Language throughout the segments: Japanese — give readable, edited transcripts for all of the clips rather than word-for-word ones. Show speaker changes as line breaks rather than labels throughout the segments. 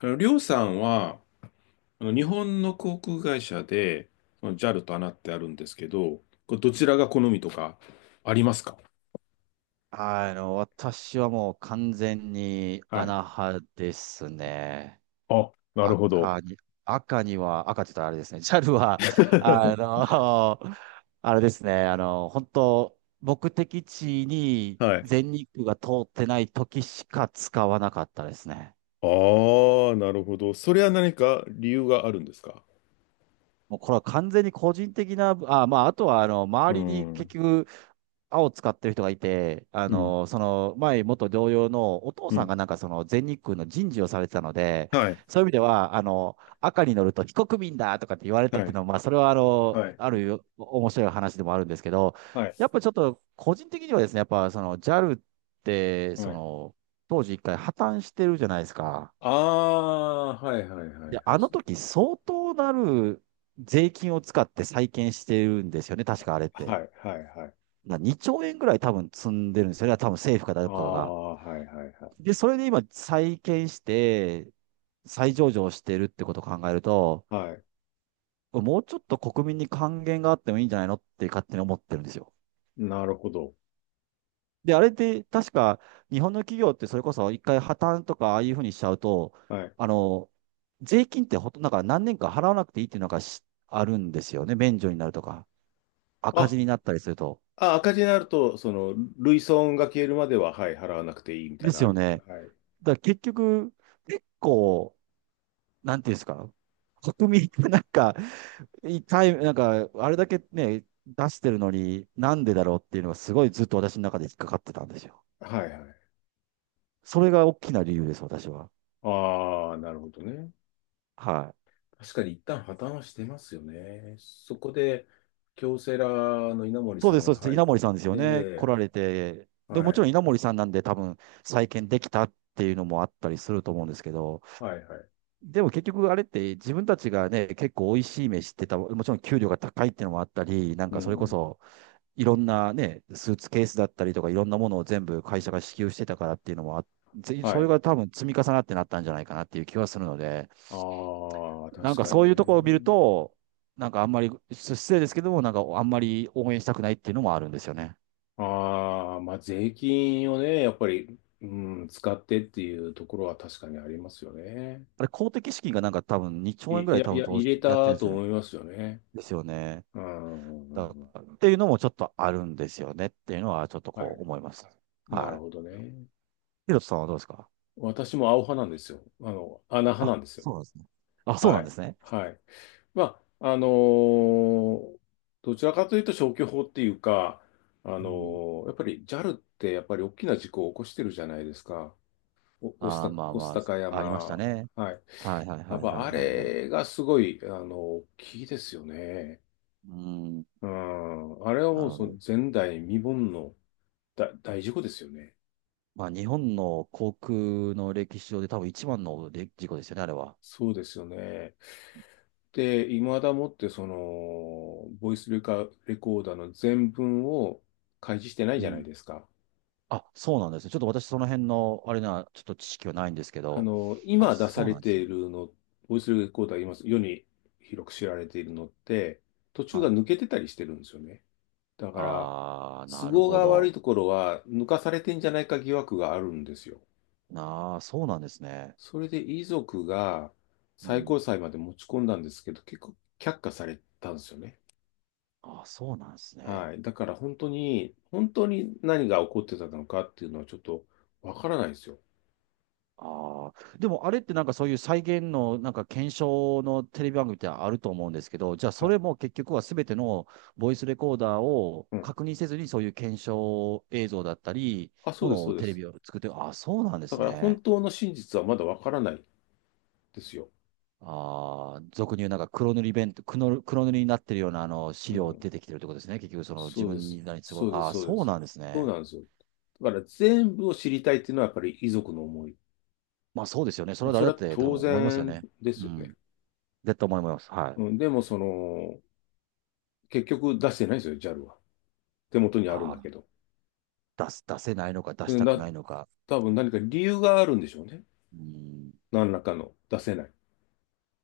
りょうさんは、日本の航空会社で、JAL と a n ってあるんですけど、これどちらが好みとかありますか？
私はもう完全に
はい。
穴派ですね。
あ、なるほど。
赤に、赤には、赤って言ったらあれですね。ジャルは、あ の、あれですね。あの、本当目的地に
はい。
全日空が通ってない時しか使わなかったですね。
ああ、なるほど。それは何か理由があるんですか？
もうこれは完全に個人的な、あ、まあ、あとは、
う
周りに結
ん、
局、青使ってる人がいて、
うん、
前、元同僚のお父
う
さん
ん。
がなんかその全日空の人事をされてたので、
はい、
そういう意味では、赤に乗ると非国民だとかって言われたっ
は
ていう
い、
のは、まあ、それは、
はい、
あるよ面白い話でもあるんですけど、
はい、
やっぱちょっと、個人的にはですね、やっぱ、その、JAL って、
は
そ
い、
の、当時一回破綻してるじゃないですか。
ああ、はい、はい、はい、
で、
はい。
あの時相当なる税金を使って再建してるんですよね、確かあれっ
は
て。
い、はい、はい。
な2兆円ぐらい多分積んでるんですよね、多分政府か
あ
誰かが。
あ、はい、はい、はい。
で、それで今再建して、再上場してるってことを考えると、
はい、
もうちょっと国民に還元があってもいいんじゃないのって勝手に思ってるんですよ。
なるほど。
で、あれって確か日本の企業ってそれこそ一回破綻とかああいうふうにしちゃうと、
はい。
あの、税金ってほとんどなんか何年か払わなくていいっていうのがしあるんですよね、免除になるとか。赤字
あ、
になったりすると。
あ、赤字になると、類損が消えるまでは、はい、払わなくていいみたい
で
な
す
のあ
よ
り。
ね。
はい。
だから結局、結構、なんていうんですか、国民がなんか、一回、なんか、あれだけね、出してるのに、なんでだろうっていうのがすごいずっと私の中で引っかかってたんですよ。
はいはい。
それが大きな理由です、私は。
ああ、なるほどね。
はい。
確かに一旦破綻はしてますよね。そこで、京セラの稲森
そう
さ
です、
ん
そう
が
です。
入っ
稲森さんですよね。
て、
来られて。
は
で、もちろ
い、
ん稲森さんなんで多分再建できたっていうのもあったりすると思うんですけど、
はい、はい。
でも結局あれって自分たちがね、結構美味しい飯ってた、もちろん給料が高いっていうのもあったり、なん
う
かそれこ
ん。
そいろんなね、スーツケースだったりとかいろんなものを全部会社が支給してたからっていうのもあってぜそ
は
れ
い。
が多分積み重なってなったんじゃないかなっていう気はするので、
ああ、
なん
確
か
か
そ
に
ういうところを見る
ね。
と、なんかあんまり、失礼ですけども、なんかあんまり応援したくないっていうのもあるんですよね。
ああ、まあ、税金をね、やっぱり、うん、使ってっていうところは確かにありますよね。
あれ公的資金がなんか多分2兆円ぐ
い
らい
や、
多
い
分
や、
投
入
資
れ
やって
た
るんです
と
よね。
思いますよね。
ですよね。っ
うんう
た
ん
っ
うん。
ていうのもちょっとあるんですよねっていうのはちょっと
は
こ
い。
う思います。
な
は
る
い。
ほどね。
ヒロトさんはどうですか？
私も青派なんですよ。穴派な
あ、
んですよ。
そうなんですね。あ、そうな
は
んで
い。
すね。
はい。まあ、どちらかというと消去法っていうか、あ
う
の
ん。
やっぱり JAL ってやっぱり大きな事故を起こしてるじゃないですか。お、御巣
あ
た、
あ、まあ
御巣
ま
鷹
あ、ありました
山。
ね。
はい。
はいはい
や
は
っ
いは
ぱ
い
あ
はいはい。う
れがすごい、大きいですよね。
ーん、
うん。あれは
な
もう
るほ
その
ど。
前代未聞の大事故ですよね。
まあ、日本の航空の歴史上で多分一番ので事故ですよね、あれは。
そうですよね。で、いまだもってその、ボイスレカ、レコーダーの全文を開示してない
う
じゃない
ん。
ですか。
あ、そうなんですね。ちょっと私その辺の、あれな、ちょっと知識はないんですけど。あ、
今出さ
そう
れ
なんで
て
すね。
いるの、ボイスレコーダー今世に広く知られているのって、途中
は
が
い。
抜けてたりしてるんですよね。だから、
ああ、
都
なる
合
ほ
が悪い
ど。
ところは抜かされてんじゃないか疑惑があるんですよ。
なあ、そうなんですね。
それで遺族が
う
最
ん。
高裁まで持ち込んだんですけど、結構却下されたんですよね。
あ、そうなんですね。
はい。だから本当に、本当に何が起こってたのかっていうのはちょっとわからないですよ。
ああ、でもあれってなんかそういう再現のなんか検証のテレビ番組ってあると思うんですけど、じゃあそ
はい。
れも結局はすべてのボイスレコーダーを
うん。
確認せずにそういう検証映像だったり、
あ、そ
も
うです、
の
そ
を
うで
テレ
す。
ビを作って、ああ、そうなんで
だ
す
から本
ね。
当の真実はまだわからないですよ。
ああ、俗に言うなんか黒塗り弁当、黒、黒塗りになってるようなあの資
う
料
ん。
出てきてるってことですね。結局その自
そうで
分
す。
に何すごい、
そうです、
ああ、
そうで
そう
す。
なんです
そう
ね。
なんですよ。だから全部を知りたいっていうのはやっぱり遺族の思い。
まあそうですよね。それ
まあ、
は
そ
誰だ
れ
っ
は
て多
当
分思いますよ
然
ね。
で
う
すよね。
ん。絶対思います。はい。
うん。でも結局出してないですよ、JAL は。手元にあるん
あ
だ
あ。
けど。
出す、出せないのか、出し
で
たく
な、
ないのか。
多分何か理由があるんでしょうね。
うん、
何らかの出せない。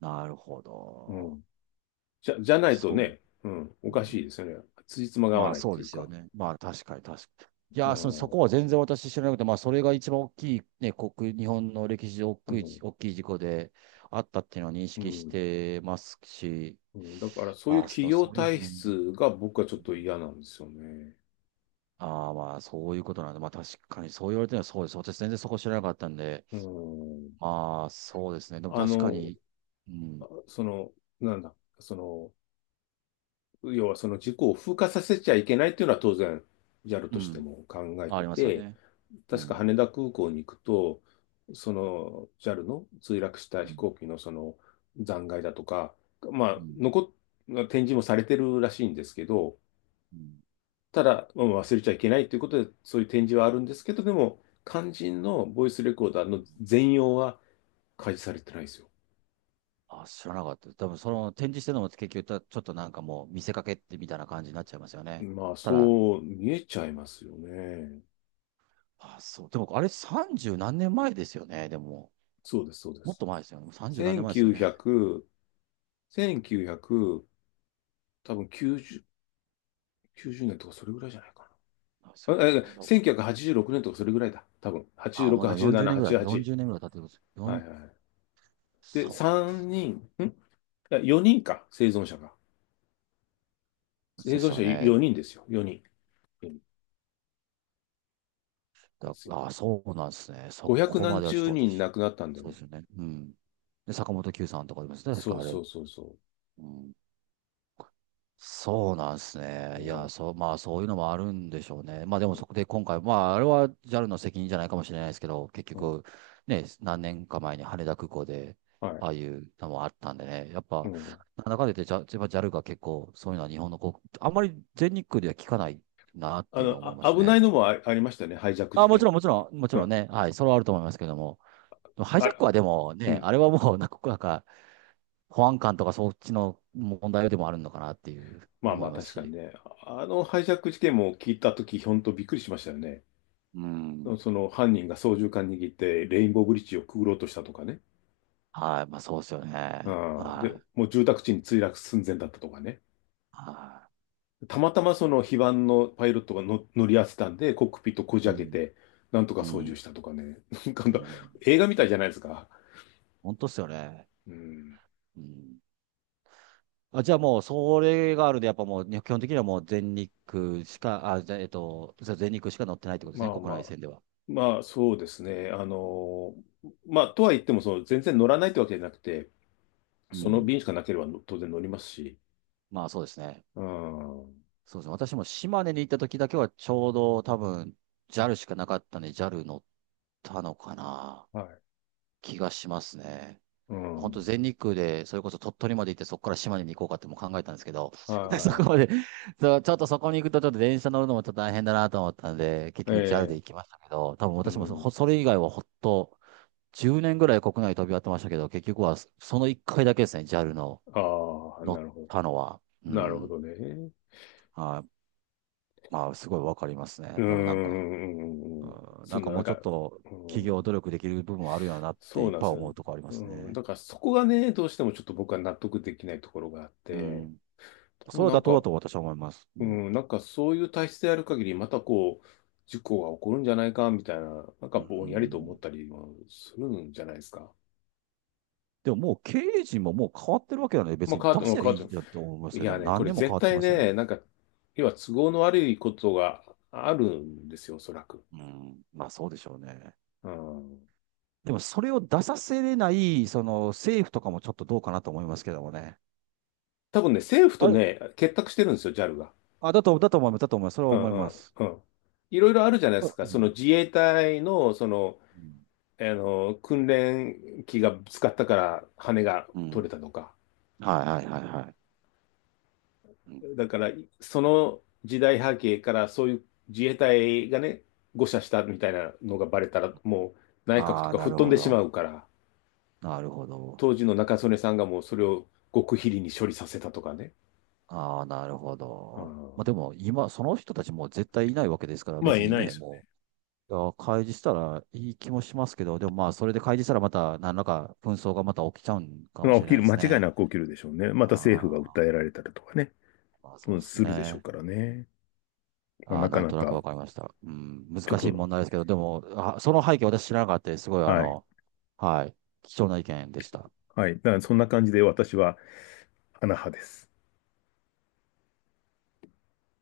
なるほ
う
ど。
ん。じゃないと
そ
ね、うん、
う、
お
う
かしい
ん。
ですよね。辻褄が合わ
まあ
ないっ
そう
てい
で
う
すよ
か。
ね。まあ確かに確かに。い
う
やー、そ、
ん、
そ
う
こ
ん、
は全然私知らなくて、まあそれが一番大きい、ね、国、日本の歴史で大きい、大きい事故であったっていうのは認
う
識し
ん。
てますし、
うん。だからそういう
ああ、
企
そ
業
そういう、ふう
体
に、
質が僕はちょっと嫌なんですよね。
ああー、まあそういうことなんで、まあ確かにそう言われてるのはそうです。私全然そこ知らなかったんで、
うん。
まあそうですね。でも
あ
確か
の、
に、うん、
その、なんだ、その、要はその事故を風化させちゃいけないっていうのは当然 JAL
う
として
ん。
も考え
あ
て
りますよ
て、
ね。う
確か
ん。
羽田空港に行くと、その JAL の墜落した
う
飛
ん。
行機のその残骸だとか、ま
う
あ、
ん。
展示もされてるらしいんですけど、
うん。
ただ、まあ忘れちゃいけないということで、そういう展示はあるんですけど、でも、肝心のボイスレコーダー
うん。
の全容は開示されてないですよ。
あ、知らなかった。多分その展示してるのも結局た、ちょっとなんかもう見せかけってみたいな感じになっちゃいますよね。
まあ、
ただ、
そう見えちゃいますよね。
あ、そう。でもあれ三十何年前ですよね。でも、
そうです、そうで
もっ
す。
と前ですよね。三十何年前ですよね。
1900、1 9多分90、90年とかそれぐらいじゃないか
なんです
な。
よね。だ
1986年とかそれぐらいだ。多分。
あ、
86、
まだ四十
87、
年ぐらい、四
88。
十年ぐらい経ってるんです。
は
4
いはい。で、
そうなんで
3
す。
人、んいや、4人か、生存者が。生
です
存
よ
者
ね。
4人ですよ。4人。よにんで
だ、
すよ。
あ、そうなんですね。そ
500
こま
何
ではちょっ
十
と
人
私、
亡くなったんだよ
そう
ね。
ですよね。うん。で、坂本九さんとかいますね。確
そ
か
う
あれ。
そうそうそ
うん。そうなんです
う。
ね。い
う
や、
ん。
そう、まあ、そういうのもあるんでしょうね。まあ、でもそこで今回、まあ、あれは JAL の責任じゃないかもしれないですけど、結
うん。
局、ね、何年か前に羽田空港で、
はい。
ああいうのもあったんでね、やっ
う
ぱ、
ん。
なんだかんだ言って、ジャ、やっぱ JAL が結構、そういうのは日本の航空、あんまり全日空では聞かないなっ
あ
ていうの
の、
を思いま
あ、
す
危ない
ね。
のもありましたね。ハイジャック事
あ、もち
件。
ろん、もちろん、もち
う
ろん
ん。
ね、はい、それはあると思いますけども、でもハイジャッ
あ、
クはでも
う
ね、
ん。
あれはもう、なんか、なんか保安官とかそっちの問題でもあるのかなっていう
まあ
思
ま
い
あ、
ます
確かに
し。
ね。あのハイジャック事件も聞いたとき、ほんとびっくりしましたよね。
うん。
その犯人が操縦桿握ってレインボーブリッジをくぐろうとしたとかね。
はい。まあ、そうですよ
う
ね。
ん。
は
で、
い。
もう住宅地に墜落寸前だったとかね。
は
たまたまその非番のパイロットがの乗り合わせたんで、コックピットこじ
い。う
開け
ん。
て、なんとか
う
操縦
ん。
したとかね。なん
う
か
ん。
映画みたいじゃないですか。
本当っすよね。
うん。
うん。あ、じゃあもう、それがあるんで、やっぱもう、ね基本的にはもう全日空しか、あ、じゃあ、そう全日空しか乗ってないってことです
ま
ね、
あ
国
ま
内
あ。
線では。
まあそうですね。まあとは言っても、全然乗らないってわけじゃなくて、
う
その
ん。
便しかなければの当然乗りますし。
まあ、そうですね。
うん。は
そうですね。私も島根に行った時だけは、ちょうど多分、JAL しかなかったんで、JAL 乗ったのかな、
い。
気がしますね。
う
本当
ん。
全日空で、それこそ鳥取まで行って、そこから島根に行こうかっても考えたんですけど、そこ
は
まで、そうちょっとそこに行くと、ちょっと電車乗るのもちょっと大変だなと思ったんで、結
い。え
局 JAL で
え。
行きましたけど、多分
う
私もそ
ん。
ほそれ以外はほっと、10年ぐらい国内飛び回ってましたけど、結局はその1回だけですね、JAL の
ああ、
乗
な
っ
るほ
たのは。う
ど。なるほ
ん。
どね。
はい。まあ、すごいわかります
う
ね。
ー
でもなんか、
ん。
うん、
そ
なん
ん
か
な、な
も
ん
うちょっ
か、
と
う
企業
ん、
努力できる部分はあるよなって
そ
い
う
っ
なん
ぱ
で
い
すよ。
思うとこあります
うん、
ね。
だからそこがね、どうしてもちょっと僕は納得できないところがあっ
う
て、
ん。そ
もう
れは
な
妥
ん
当だ
か、
と私は思います。う
う
ん。
ん、なんかそういう体質である限り、またこう、事故が起こるんじゃないか、みたいな、なん
う
かぼんやりと思っ
ん。
たりもするんじゃないですか。
でももう経営陣ももう変わってるわけだね。
まあ、
別に
変わって
出
も、う
せば
変
い
わ
い
っ
じゃんって思いま
て
す
い
よね。
や
もう
ね、こ
何
れ
年も変
絶
わって
対
ますよね。
ね、なんか、要は都合の悪いことがあるんですよ、おそらく。
うん。まあそうでしょうね。
うん。
でもそれを出させれない、その政府とかもちょっとどうかなと思いますけどもね。
多分ね、政府と
あれ、
ね、結託してるんですよ、JAL が。
あ、だと、だと思います。だと思います。それ
う
は
ん
思い
う
ま
ん
す。
うん。いろいろあるじゃないで
あ
すか。
う
その
ん。
自衛隊の、
うん。
訓練機がぶつかったから羽が
う
取
ん。
れたとか。
はいはいはいはい。うん。
だから、その時代背景からそういう自衛隊がね、誤射したみたいなのがバレたら、もう内閣と
ああ、
か
な
吹っ
る
飛ん
ほ
でしま
ど。
うから、
なるほど。
当時の中曽根さんがもうそれを極秘裏に処理させたとかね。
ああ、なるほ
う
ど。まあ
ん、
でも今、その人たちもう絶対いないわけですから、
まあ、
別
言え
に
ないで
ね、
すよ。
もいや、開示したらいい気もしますけど、でもまあ、それで開示したらまた、何らか紛争がまた起きちゃうんかも
まあ、
し
起
れ
き
ない
る、
で
間
す
違い
ね。
なく起きるでしょうね。ま
あ
た政府が訴
あ、
えられたりとかね、
まあそう
う
で
ん
す
するでしょう
ね。
からね。まあ、
あ
な
あ、
か
なん
な
となく
か、
わかりました。うん、難
ちょっ
しい問
と、
題ですけど、でも、あ、その背景私知らなかったです。すごい、
はい、
はい、貴重な意見でした。
はい。だからそんな感じで私は、アナ派です。